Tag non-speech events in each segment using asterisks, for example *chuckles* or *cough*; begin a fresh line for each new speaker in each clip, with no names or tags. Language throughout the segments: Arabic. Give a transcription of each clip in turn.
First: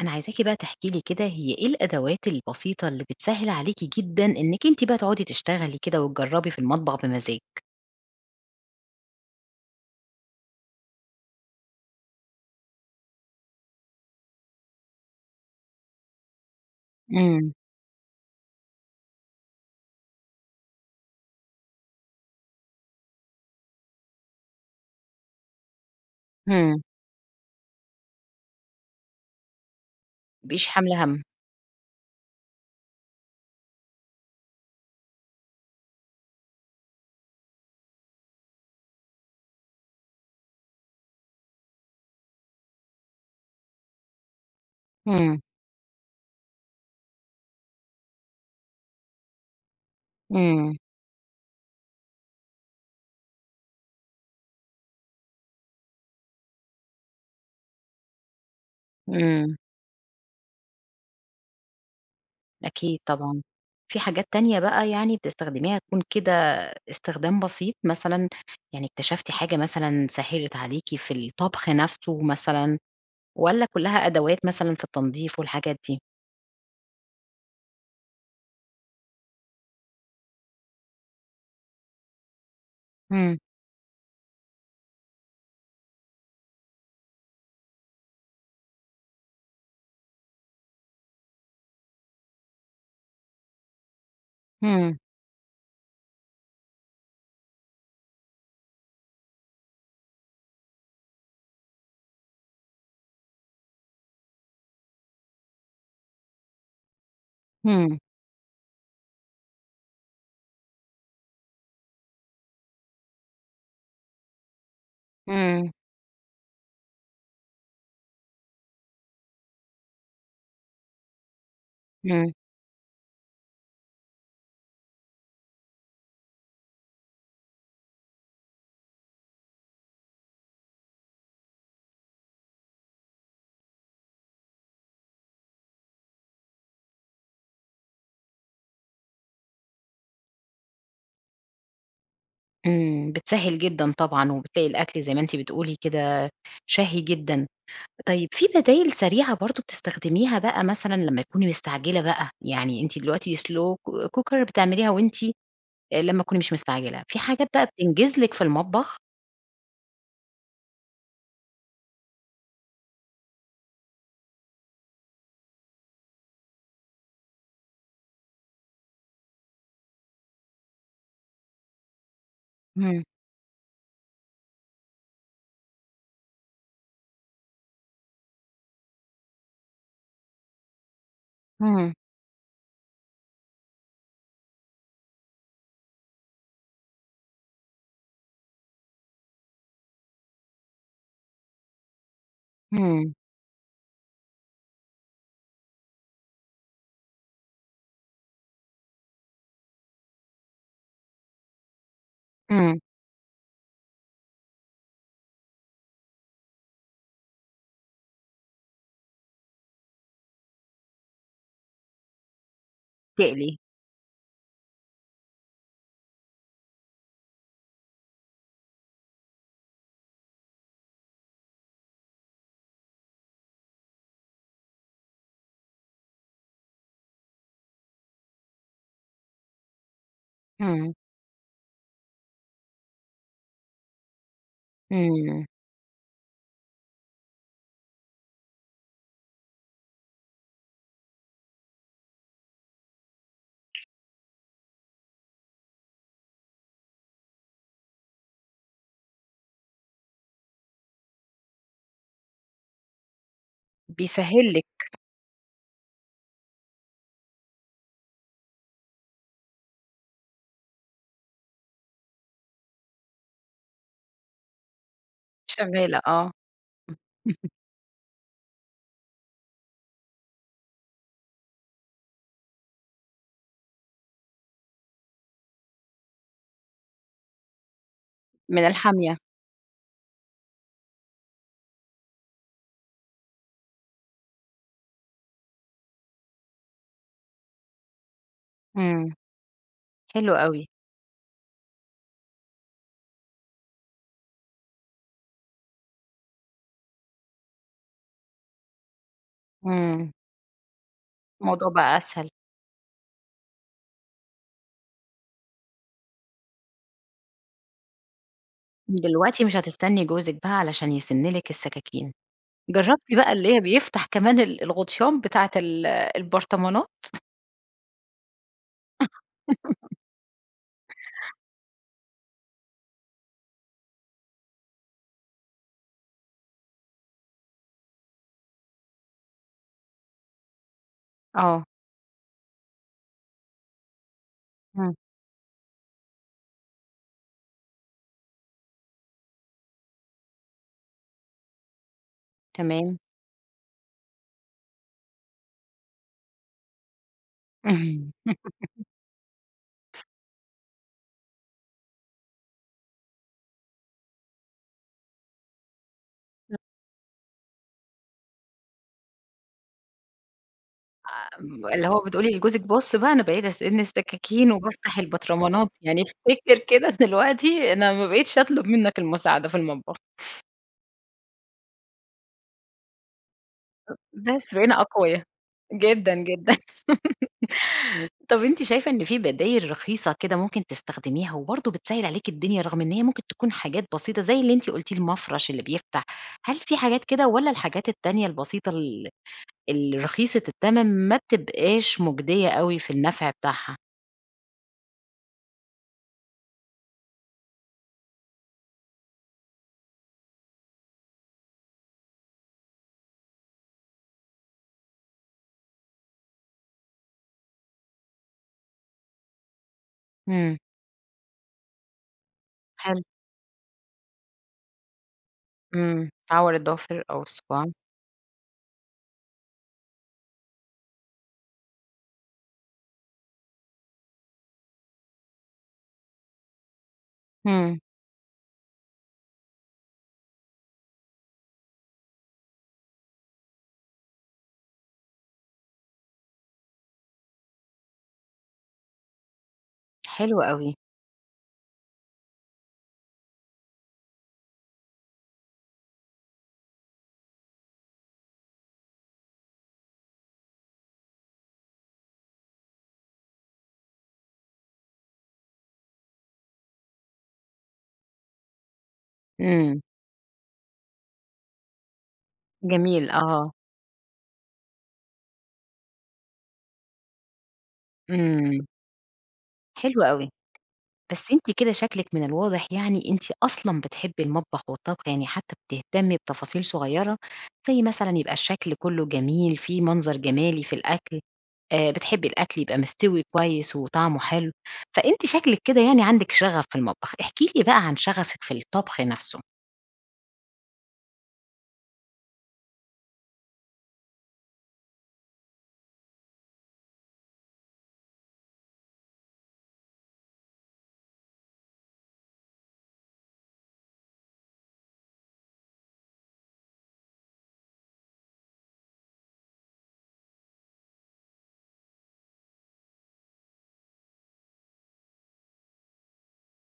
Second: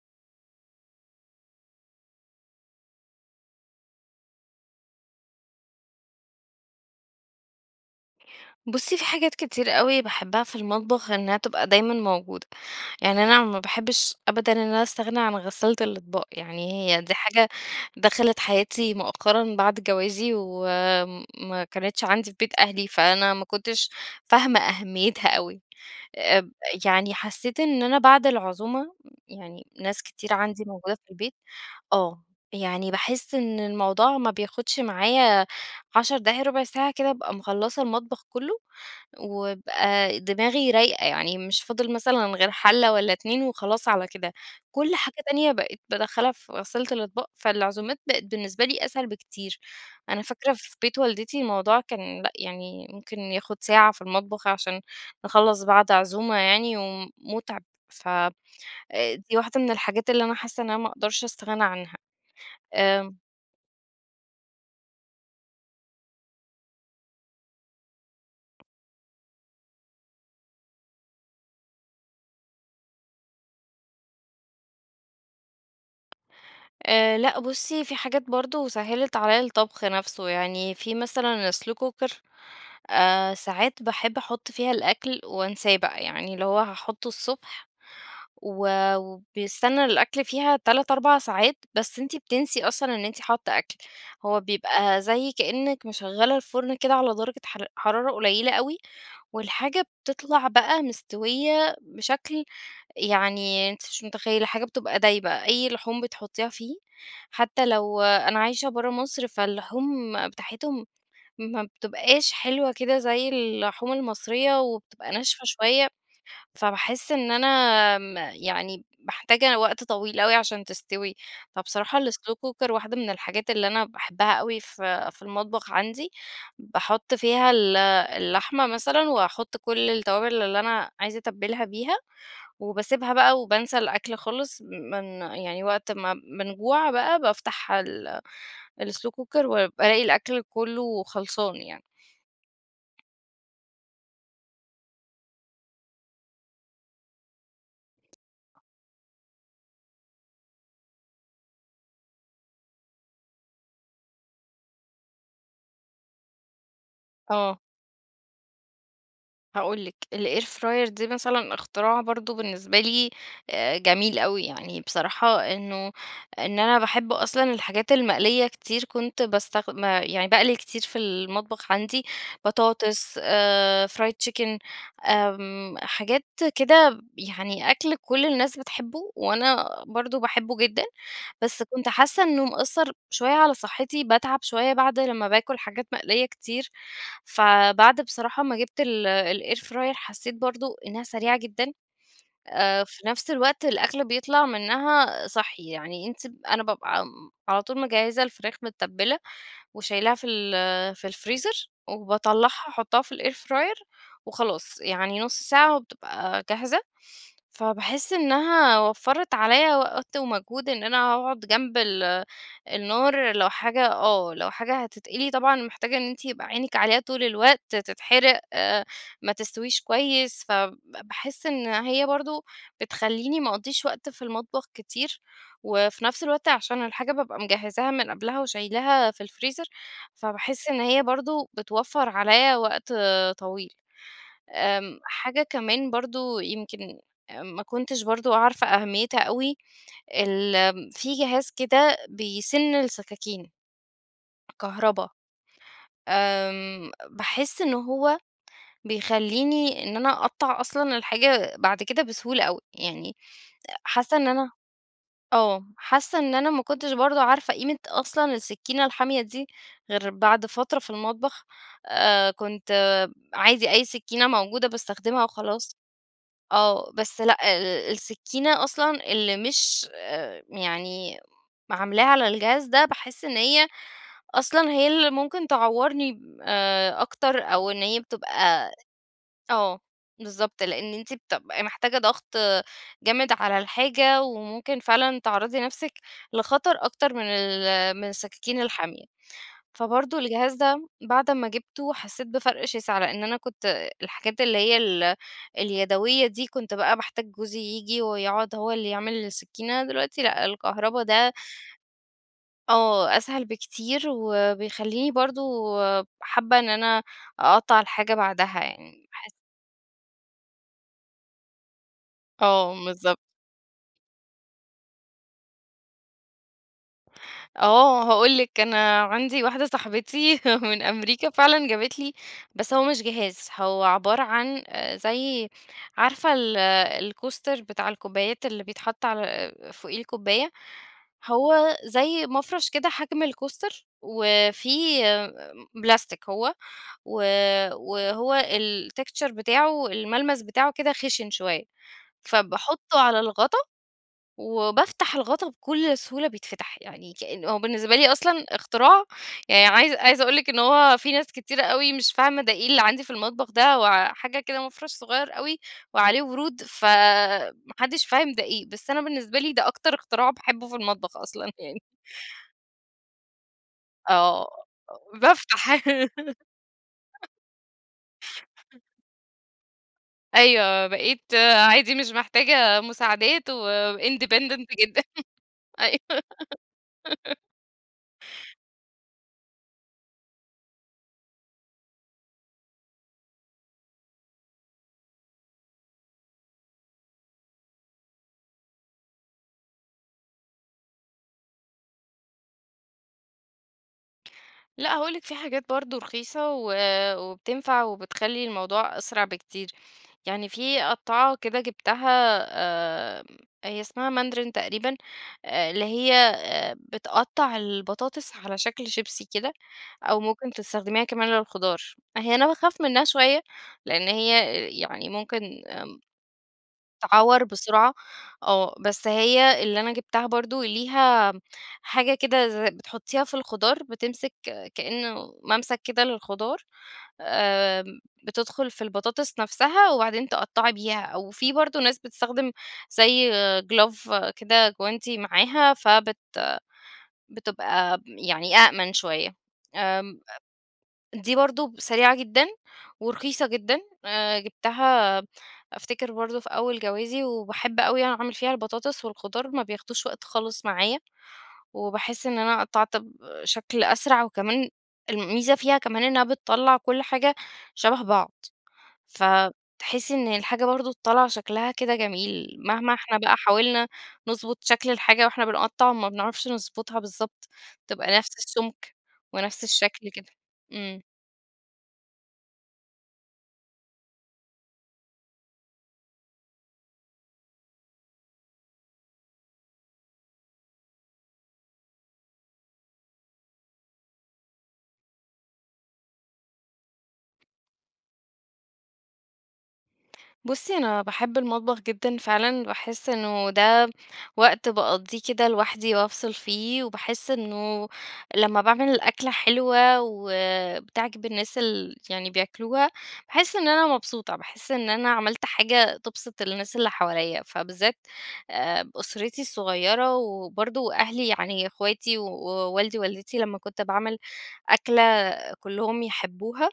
أنا عايزاكِ بقى تحكي لي كده هي إيه الأدوات البسيطة اللي بتسهِّل عليكِ جدًا إنِّك أنتِ بقى تقعدي تشتغلي كده، وتجربي في المطبخ بمزاج؟
بُصِّي، في حاجات كتير أوي باحبَّها في المطبخ إنها تبقى دايمًا موجودة، يعني أنا ما باحبِّش أبدًا إن أنا أستغنى عن غسالة الأطباق، يعني هي دي حاجة
إمم.
دخلت حياتي مؤخرًا بعد جوازي و ما كانِتش عندي في بيت أهلي، فأنا ما كُنتش فاهمة أهميتها أوي، اب
إمم.
يعني حسّيت إن أنا بعد العزومة، يعني ناس كتير
ما
عندي
تبقيش
موجودة
حاملة
في
همّ.
البيت آه، يعني باحسّ إن الموضوع ما بياخدش معايا 10 دقايق ربع ساعة كده أبقى مخلَّصة المطبخ كلُّه، وابقى دماغي رايقة يعني مش فاضل مثلًا غير حَلَّة والَّا اتنين وخلاص على كده، كل حاجة
إمم.
تانية بقِت بادخَّلها في غسالة الاطباق، فالعزومات بقِت بالنسبة لي أسهل بكتير، أنا فاكرة في
إمم.
بيت والدتي الموضوع كان لأ يعني ممكن ياخد ساعة في المطبخ عشان نخلَّص بعد عزومة يعني، ومُتعب ف أ دي
إمم.
واحدة من الحاجات اللي أنا حاسّة إن أنا ما اقدرش أستغنى عنها،
أكيد
آآ
طبعًا، في حاجات تانية بقى يعني بتستخدميها تكون كده استخدام بسيط مثلًا، يعني اكتشفتِ حاجة مثلًا سهِّلت عليكِ في الطبخ نفسُه مثلًا، والَّا كلَّها أدوات مثلًا في التنضيف والحاجات دي؟
آآ، لأ بُصّي، في حاجات برضه سهِّلت عليَّا الطبخ نفسه يعني، في مثلًا slow cooker آآ،
إمم.
ساعات باحبّ أحُطّ فيها الأكل وانساه بقى، يعني اللي هو هاحُطُّه الصبح و وبيستنى الأكل فيها 3، 4 ساعات، بس أنتِ بتنسي أصلًا إن أنتِ حاطة أكل، هو
إمم.
بيبقى زي كأنِّك مشغَّلة الفُرن كده على درجة حر حرارة قُليلة أوي، والحاجة بتطلع بقى مستويّة بشكل يعني أنتِ مش متخيلّة، الحاجة بتبقى دايبة، أي لحوم بتحطيها فيه، حتى
إمم.
لو أنا عايشة برّه مصر فاللحوم بتاعتهم ما بتبقاش حلوة كده زي اللحوم المصرية وبتبقى ناشفة
إمم.
شوية فباحسّ إن أنا م يعني محتاجة وقت طويل أوي عشان تستوي، فبصراحة
إمم.
الslow cooker واحدة من الحاجات اللي أنا باحبَّها أوي في في المطبخ عندي، باحُط فيها ال اللحمة مثلًا وأحُط كل التوابل اللي أنا عايزة أتبِّلها بيها، وباسيبها بقى وبانسى الأكل خالص، من يعني وقت ما بنجوع بقى بافتح ال الslow cooker وبالاقي الأكل كلَّه خلصان يعني.
إمم، بتسهِّل جدًا طبعًا، وبتلاقي الأكل زي ما أنتِ بتقولي كده شهي جدًا، طيب في بدايل سريعة برضه بتستخدميها بقى مثلًا لما تكوني مستعجلة بقى، يعني أنتِ دلوقتي slow co cooker بتعمليها وأنتِ أ لمَّا تكوني مش مستعجلة، في حاجات
آه.
بقى بتنجِز لِك في المطبخ؟
هاقول لِك الair fryer دي مثلًا اختراع برضو بالنسبة لي، آآ جميل أوي، يعني بصراحة إنّه إن أنا باحب أصلًا الحاجات المقلية كتير، كنت باستخد آآ، يعني باقلي كتير في المطبخ عندي
امم.
بطاطس، آآ fried chicken آمم، حاجات كده يعني أكل كل الناس بتحبه وأنا برضو باحبّه جدًا، بس كنت
امم.
حاسّة إنّه مأثر شويّة على صحتي، باتعب شويّة بعده لمّا باكل حاجات مقلية كتير، فبعد بصراحة ما جبت ال الair fryer حسّيت برضو إنّها سريعة جدًا، آآ في
امم.
نفس الوقت الأكل بيطلع منّها صحّي، يعني أنتِ أنا بابقى امم، على طول مِجهزة الفراخ مِتبلة وشيلاها في ال في الفريزر وباطلعها
امم.
أحطها في الair fryer وخلاص، يعني نص ساعة وبتبقى جاهزة، فباحس إنّها وفرت عليَّ وقت ومجهود إن أنا أقعد جنب ال النار لو
تَقلي.
حاجة آه، لو حاجة هتتقلي، طبعًا محتاجة إن أنتِ يبقى عينيِك عليها طول الوقت، تتحرق آآ ما تستويش كويّس، فب باحس إن هي برضو بتخليني ما أقضيش وقت في المطبخ كتير وفي نفس الوقت عشان الحاجة بابقى مجهزها من قبلها وشيلاها في الفريزر، فباحس إن
امم.
هي برضو بتوفر عليَّ وقت طويل. آمم، حاجة
إمم.
كمان برضو يمكن آآ ما كُنتش برضو عارفة أهميتها أوي، ال في جهاز كده بيسن السكاكين، كهربا، آمم باحس إن هو بيخليني إن أنا أقطع أصلًا الحاجة بعد كده بسهولة أوي، يعني حاسّة إن أنا
بيسهل لِك.
آه حاسّة إن أنا ما كنتش برضو عارفة قيمة أصلًا السكينة الحامية دي غير بعد فترة في المطبخ، آآ كنت عادي، أي سكينة موجودة باستخدمها وخلاص.
شغالة، آه.
آه بس لأ،
*chuckles*
ال السكينة أصلًا اللي مش آآ يعني عاملاها على الجهاز ده باحس إن هي أصلًا هي اللي ممكن تعورني آآ أكتر أو إن هي
من
بتبقى
الحامية.
آه، بالضبط لأن أنتِ بتبقي محتاجة ضغط جامد على الحاجة وممكن فعلًا تعرضي نفسِك لخطر أكتر من ال من السكاكين الحامية.
امم.
فبرضه
حلو
الجهاز
أوي.
ده بعد أمّا جبته حسّيت بفرق شاسع، لأن أنا كنت الحاجات اللي هي ال اليدوية دي كنت بقى باحتاج جوزي ييجي ويقعد هو اللي يعمل السكينة،
إمم.
دلوقتي لأ الكهربا ده
الموضوع بقى أسهل.
آه، أسهل بكتير وبيخليني برضو حابة إن أنا أقطّع الحاجة بعدها، يعني باحس
دلوقتي مش هتستني جوزِك بقى علشان يسن لِك السكاكين،
آه،
جربتِ
بالضبط.
بقى اللي بيفتح كمان ال الغطيان بتاعة ال البرطمانات؟
آه، هاقول لِك أنا عندي واحدة
*laughs*
صاحبتي *chuckles* من أمريكا فعلًا جابت لي، بس هو مش جهاز، هو عبارة عن آآ زي عارفة ال الكوستر بتاع الكوبايات اللي بيتحط على آآ فوقيه الكوباية،
آه.
هو زي مَفرش كده، حجم الكوستر وفي
امم.
آآ آمم بلاستيك هو و وهو الtexture بتاعه الملمس بتاعه كده خشن شويّة،
تمام.
فباحطه على الغطا وبافتح الغطا بكل سهولة بيتفتح، يعني كأنّ هو بالنسبة لي أصلًا
*laughs*
اختراع يعني، عايزة عايزة أقول لِك إن هو في ناس كتيرة أو مش فاهمة ده إيه اللي عندي في المطبخ ده هو حاجة كده مَفرش صغيّر أوي وعليه
*unintelligible*
ورود فما حدش فاهم ده إيه، بس أنا بالنسبة لي ده أكتر اختراع باحبّه في المطبخ أصلًا
آمم،
يعني.
اللي هو بتقولي لجوزِك، بص بقى أنا بقيت
آه،
السككين وبافتح البطرمنات،
بافتح
يعني افتكر كده
*giggles*
دلوقتي أنا ما بقتش أطلب
*chuckles*
مِنَك المساعدة في المطبخ.
أيوه بقيت عادي، مش محتاجة مُساعدات
أ بس
وindependent
بقينا
جدًا،
أقويا،
*chuckles* أيوه.
جدًا، جدًا.
*giggles*
*laughs* طب، أنتِ شايفة إن في بدايل رخيصة كده ممكن تستخدميها وبرضو بِتسَهِّل عليكِ الدنيا رغم إن هي ممكن تكون حاجات بسيطة زي اللي أنتِ قُلتي، المَفرش اللي بيفتح؟ هل في حاجات كده والّا الحاجات التانية البسيطة ال الرخيصة التّمن ما بتبقاش مُجدية أوي في النفع بتاعها؟
لأ هاقول لِك في حاجات برضه رخيصة و وبتنفَع وبتخلّي الموضوع أسرع بكتير، يعني في قطّاعة كده جبتها آمم هي اسمها ماندرين تقريبًا، اللي هي آآ بتقطّع البطاطس على شكْل شيبسي كده، أو ممكن
امم.
تستخدميها كمان للخضار، هيّ أنا باخاف
حلو.
منها شويّة لإن هيّ يعني ممكن آمم
امم. بتعور الضوافر أو
تعوَّر
الصُباع.
بسرعة، آه بس هيّ اللي أنا جبتها برضه ليها حاجة كده ز بتحطّيها في الخضار، بتمسِك كإنه مَمْسك كده للخضار،
امم.
آمم بتدخُل في البطاطس نفسها وبعدين تقطّعي بيها، أو في برضه ناس بتستخدِم زي glove كده جوانتي معاها، فبت بتبقى يعني أَأْمن شويّة، آمم
حلو أوي.
دي برضه سريعة جدًا ورخيصة جدًا، آآ جبتها أفتكِر برضه في أول جوازي، وباحب أوي أعمل فيها البطاطس والخضار ما بياخدوش وقت خالص معايا، وباحس إن أنا قطّعت بشكْل أسرع وكمان، الميزة فيها كمان إنها بتطلّع كل حاجة شبه بعض،
امم.
فتحسّي إن الحاجة برضه طالعة شكلها كده جميل، مهما
جميل،
إحنا بقى
آه.
حاولنا نضبُط شكْل الحاجة وإحنا بنقطّع ما بنعرفش نضبُطها بالضبط، تبقى نفْس
إمم.
السُّمك ونفْس
حلو
الشكل
أوي،
كده. امم.
بس أنتِ كده شكلِك من الواضح يعني، أنتِ أصلًا بتحبّي المطبخ والطّبخ يعني حتى بتهتمي بتفاصيل صغيرة، زي مثلًا يبقى الشكل كلُّه جميل فيه منظَر جمالي في الأكل، آآ بتحبّي الأكل يبقى مِستوي كويّس وطعمُه حلو، فأنتِ شكلِك كده يعني عندِك شغف في المطبخ، احكي لي بقى عن شغفِك في الطبخ نفْسه.
بُصّي، أنا باحِبّ المطبخ جدًا فعلًا، باحسّ إنه ده وقت باقضّيه كده لوحدي وافصل فيه، وباحسّ إنه لمَّا باعمل الأكلة حلوة وبتعجب الناس ال يعني بياكلوها، باحسّ إنه أنا مبسوطة، باحسّ إن أنا عملت حاجة تبسط الناس اللي حواليّا، فبالذات آآ، أسرتي الصغيرة، وبرضه أهلي يعني اخواتي ووالدي والدتي لمَّا كنت باعمل أكلة كلهم يحبّوها،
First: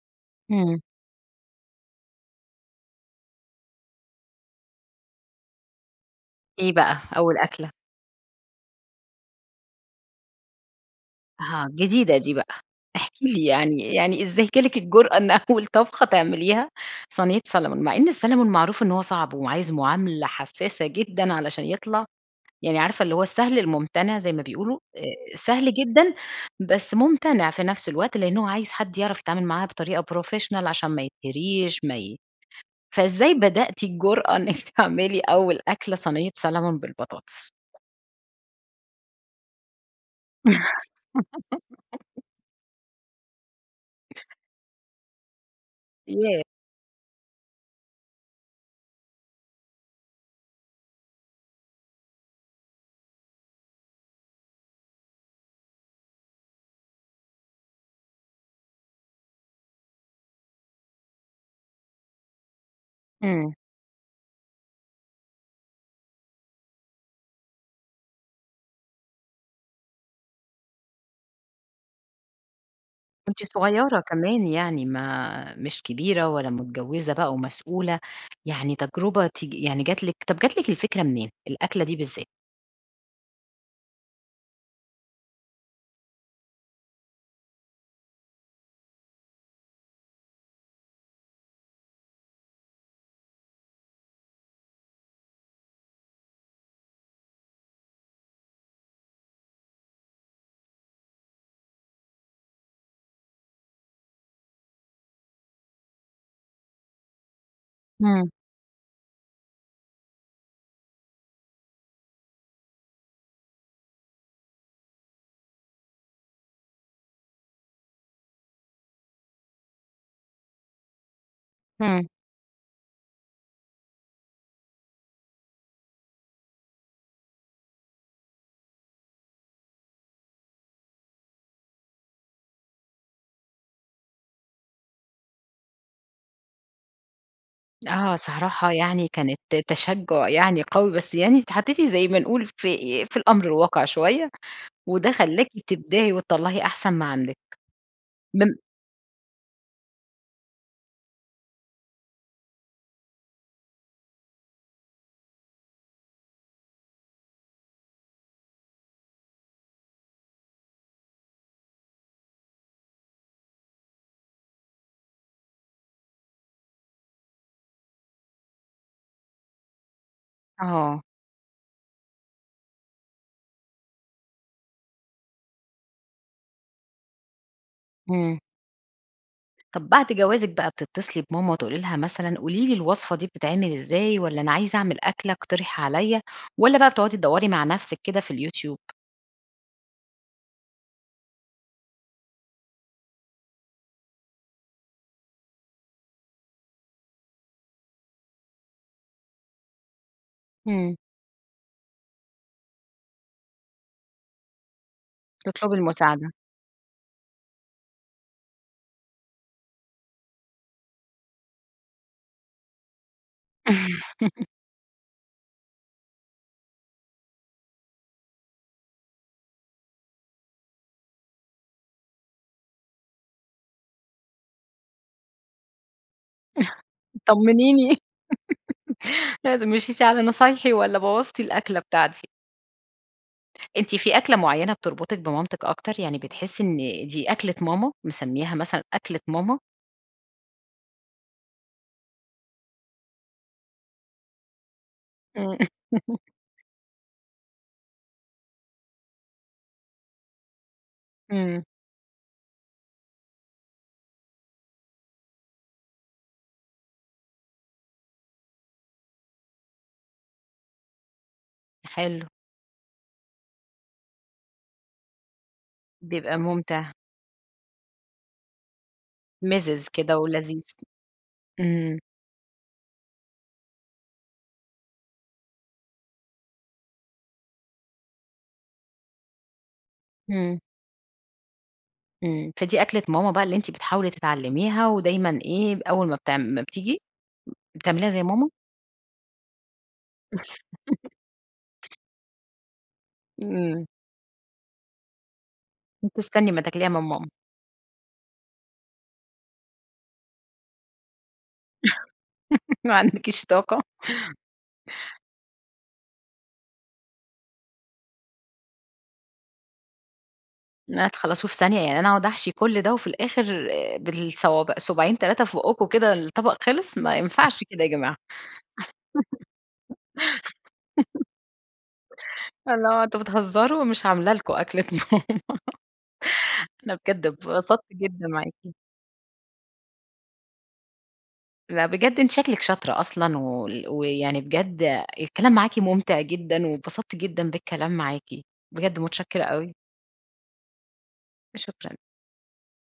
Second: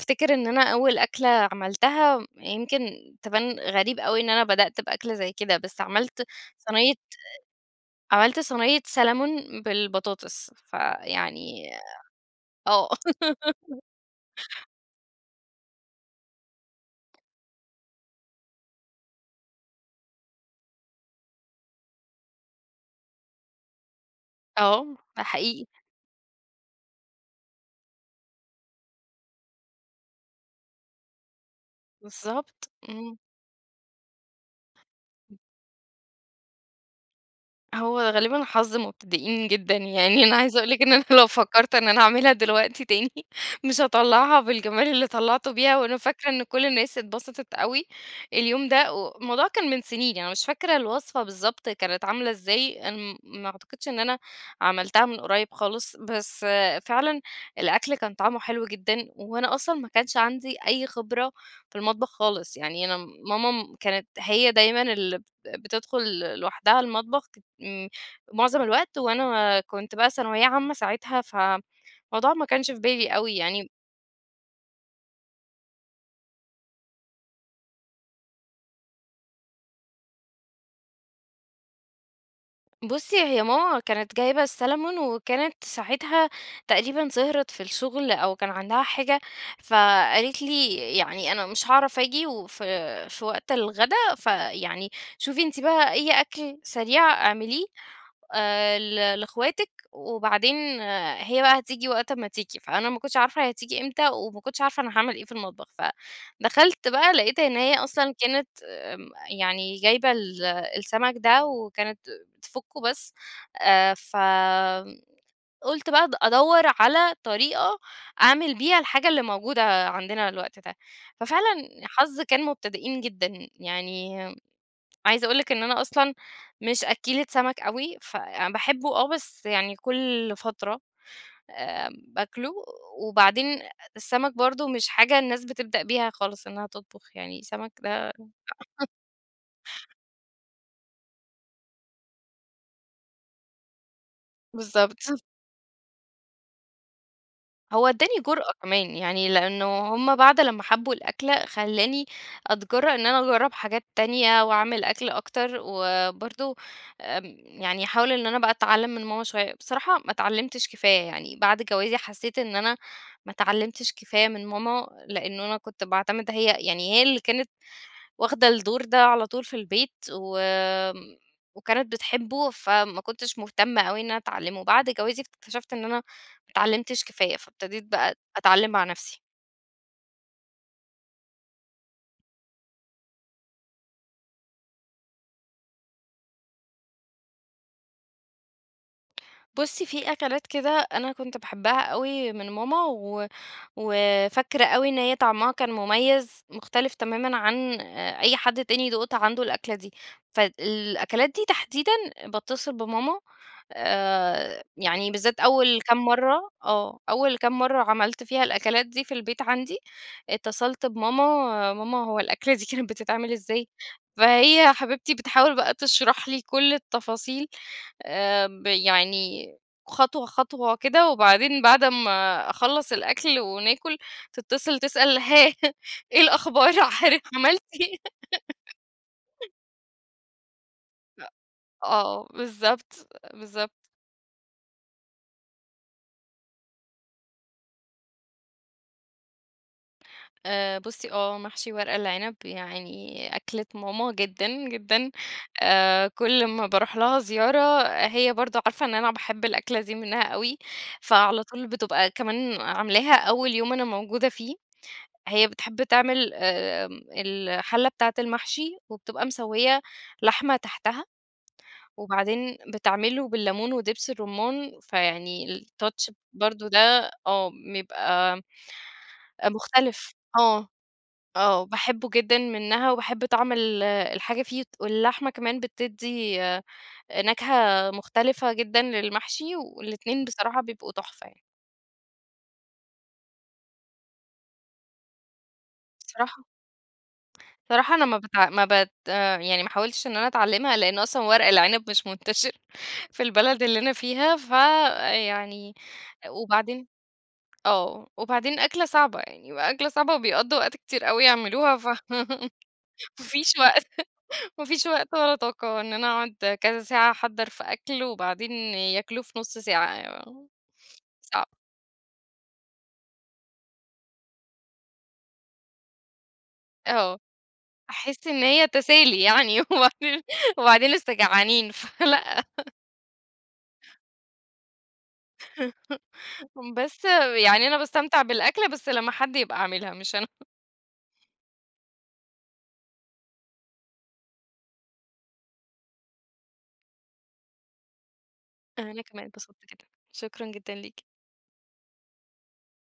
افتكر إن أنا
إمم.
أول أكلة عملتها يمكن تبان غريب أوي إن أنا بدأت بأكل زي كده، بس عملت
إيه
صينية
بقى، أول أكلة؟
عملت صينية سالمون بالبطاطس،
أها،
فيعني
جديدة دي بقى.
آه.
احكي لي
*laughs*
يعني، يعني إزاي جالِك الجُرأة إن أول طبخة تعمليها صينية سالمون، مع إن السالمون معروف إن هو صعب وعايز معاملة حسّاسة جدًا، علشان يطلع يعني عارفة اللي هو السهل المُمتنع زي ما بيقولوا،
آه، ده
آآ،
حقيقي.
سهل جدًا، بس مُمتنع في نفس الوقت، لأن هو عايز حد يعرف يتعامل معاه بطريقة professional عشان ما يتهريش ما ي
بالضبط، إمم.
فإزاي بدأتِ الجُرأة إنك تعملي أول أكلة صينية سالمون بالبطاطس؟
هو غالبًا حظ مبتدئين جدًا، يعني أنا عايزة *laughs* أقول لِك إن أنا لو فكَّرت إن أنا
*laughs*
أعملها دلوقتي تاني مش هاطلّعها بالجمال اللي طلّعته بيها وأنا فاكرة
ياه!
إن كل الناس اتبسطت أوي اليوم ده، الموضوع كان من سنين يعني مش فاكرة الوصفة بالضبط كانت عاملة إزاي، أنا م ما أعتقدش إن أنا عملتها من قريّب خالص، بس فعلًا الأكل كان طعمُه حلو جدًا، وأنا أصلًا ما كانش عندي أي خبرة في المطبخ خالص، يعني أنا
إمم.
ماما كانت هي دايمًا اللي بتدخل لوحدها المطبخ م معظم الوقت وأنا كنت بقى ثانوية عامّة ساعتها، فالموضوع ما كانش في بالي أوي
كنتِ
يعني.
صغيرة كمان يعني، ما مش كبيرة ولا متجوّزة بقى ومسؤولة، يعني تجرُبة تقي يعني جات لِك طب جات لك الفكرة منين؟ الأكلة دي بالذات.
بُصّي، هي ماما كانت جايبة السالمون وكانت ساعتها تقريبًا سهرت في الشغل أو كان عندها حاجة، فقالت لي يعني "أنا مش هاعرف آجي وف في وقت الغدا، فيعني شوفي أنتِ بقى أي أكل سريع اعمليه، آآ، ل لاخواتك" وبعدين هي بقى هتيجي وقت امَّا تيجي، فأنا ما كُنتش عارفة هتيجي إمتى، وما كُنتش عارفة أنا هاعمل إيه في المطبخ. فدَخَلت بقى لقيت إن هي أصلًا
امم.
كانت آآ، يعني جايبة ال السمَك ده وكانت بتفُكُّه بس، آآ، فقُلت بقى أد أدوّر على طريقة أعمل بيها الحاجة اللي موجودة عندنا الوقت ده، ففعلًا
همم.
حظ كان مبتدئين جدًا، يعني عايزة أقُول لِك إن أنا أصلًا مش أكّيلة سمَك أوي، ف باحبّه آه، بس يعني كل فترة آآ، باكله، وبعدين السمَك برضه مش حاجة الناس بتبدأ بيها خالص إنها تطبخ يعني، سمَك ده
آه، صراحة
*laughs*
يعني كانت تشجُّع يعني قوي، بس يعني اتحطيتِ زي ما نقول ف آآ، في الأمر الواقع شوية،
بالضبط.
وده
*unintelligible*
خلّاكِ تبدعِي وتطلَّعي أحسن ما عندِك،
هو ادّاني
من
جُرأة كمان، يعني لأنه هم بعد لمَّا حبّوا الأكلة، خلّاني أتجرّأ إن أنا أجرّب حاجات تانية وأعمل أكل أكتر، وبرضه آمم، يعني أحاول إن أنا بقى أتعلِّم من ماما شوية. بصراحة ما اتعلِّمتش كفاية، يعني بعد جوازي حسّيت إن أنا ما اتعلِّمتش كفاية من ماما، لأن أنا كنت باعتمِد هي يعني هي اللي كانت واخدة الدور ده على طول في البيت، و
آه.
وكانت بتحبُّه فما كُنتش مهتمّة أوي إن أنا أتعلِّمُه، بعد جوازي اكتشفت إن أنا ما اتعلِّمتش كفاية، فابتديت بقى
امم.
أتعلِّم مع نفسي.
طب بعد جوازِك بقى بتتّصلي بماما تقولي لها مثلًا، قولي لي الوصفة دي بتتعمل إزاي، والّا أنا عايزة أعمل أكلة اقترحي عليِّا، والّا بقى بتقعدي تدوّري مع نفسِك كده في اليوتيوب؟
بُصي في أكلات كده أنا كنت باحبها أوي من ماما، و وفاكرة أوي إن هيّ طعمها كان مُميز، مختلف تمامًا عن أ أي حد تاني دُقت عنده الأكلة دي، فد
امم.
الأكلات دي تحديدًا، باتّصل بماما آآ يعني بالذات
تطلبي
أول كام
المساعدة.
مرّة، آه أول كام مرّة عملت فيها الأكلات دي في البيت عندي، اتّصلت بماما، "ماما هو الأكلة دي كانت بتتعمل إزاي؟"
*laughs*
فهيّ حبيبتي بتحاول بقى تشرح لي كل التفاصيل، آآ ب يعني خطوة، خطوة كده، وبعدين بعد أمّا أخلّص الأكل وناكُل، تتّصل تسأل هاه إيه الأخبار
*chuckles*
حضرتِك عملتِ
طمّنيني.
إيه؟
*giggles*
*laughs*
لازم، مشيتِ على نصايحي، والّا
لأ.
بوظتِ الأكلة
آه،
بتاعتي؟
بالضبط، بالضبط.
أنتِ في أكلة معينة بتربُطك بمامتِك أكتر؟ يعني بتحسّي إن دي أكلة ماما، مسمّياها مثلًا أكلة ماما؟
آآ، بُصّي، آه محشي ورق العنب يعني أكلة ماما جدًا، جدًا،
إمم.
آآ،
*laughs*
كل ما باروح لها زيارة هي برضه عارفة إن أنا باحب الأكلة دي منها أوي، فعلى
إمم.
طول بتبقى كمان عاملاها أول يوم أنا موجودة فيه، هي بتحب تعمل آآ، الحلة بتاعة المحشي وبتبقى مسوّية لحمة تحتها
حلو.
وبعدين بتعملُه بالليمون ودبس الرمان، فيعني الtouch
بيبقى
برضه
مُمتِع.
ده آه بيبقى
مِزِز
مختلف،
كده ولذيذ،
آه، آه،
إمم.
باحبُّه جدًا منها وباحبّ طعم ال الحاجة فيه واللحمة كمان بتدّي آآ، نكهة مختلفة جدًا للمحشي، والاتنين
إمم.
بصراحة بيبقوا تحفة يعني.
إمم، فدي أكلة ماما بقى اللي أنتِ بتحاولي تتعلِّميها، ودايمًا إيه، أول ما بتع
صراحة
ما بتيجي
صراحة أنا
بتعمليها
ما
زي
بت
ماما؟
ما بت يعني ما حاولتش إن أنا أتعلِّمها لإن
*laughs*
أصلًا ورق العنب مش منتشرّ في البلد اللي
إمم.
أنا فيها، فيعني
بتستني امَّا
وبعدين
تاكليها من ماما.
آه، وبعدين أكلة صعبة يعني، يبقى أكلة صعبة وبيقضّوا وقت كتير أوي يعملوها ف
*laughs* ما
*laughs* ما
عندكيش
فيش
طاقة؟
وقت، ما فيش وقت ولا طاقة إن أنا أقعد كذا ساعة أحضّر في أكل، وبعدين ياكلوه في نُصّ ساعة، *unintelligible*
ن
صعب.
تخلّصوه في ثانية، يعني أنا أقعد أحشي كل ده وفي الآخر آآ، بالصوابع صوباعين، 3 في بُقُّكم، كده الطبق خِلِص، ما
آه،
ينفعش كده يا جماعة.
أحسّ إن هي تسالي *laughs* يعني، وبعدين وبعدين لسه
*giggles*
جعانين، فلأ.
اللي هو أنتم بتهزروا! مش عامله لكم أكل النهارده.
*laughs*
أنا
بس
بجد
يعني أنا
اتبسطت
باستمتع
جدًا معاكِ.
بالأكلة، بس لمَّا حد يبقى عاملها، مش أنا. *laughs*
لأ، بجد، أنتِ شكلك شاطرة أصلًا، وال ويعني بجد الكلام معاكِ مُمتع جدًا، واتبسطت جدًا بالكلام معاكِ، بجد
أنا كمان
مُتشكِّرة
اتبسطت
أوي.
جدًا، شكرًا جدًا ليكِ.
شكرًا.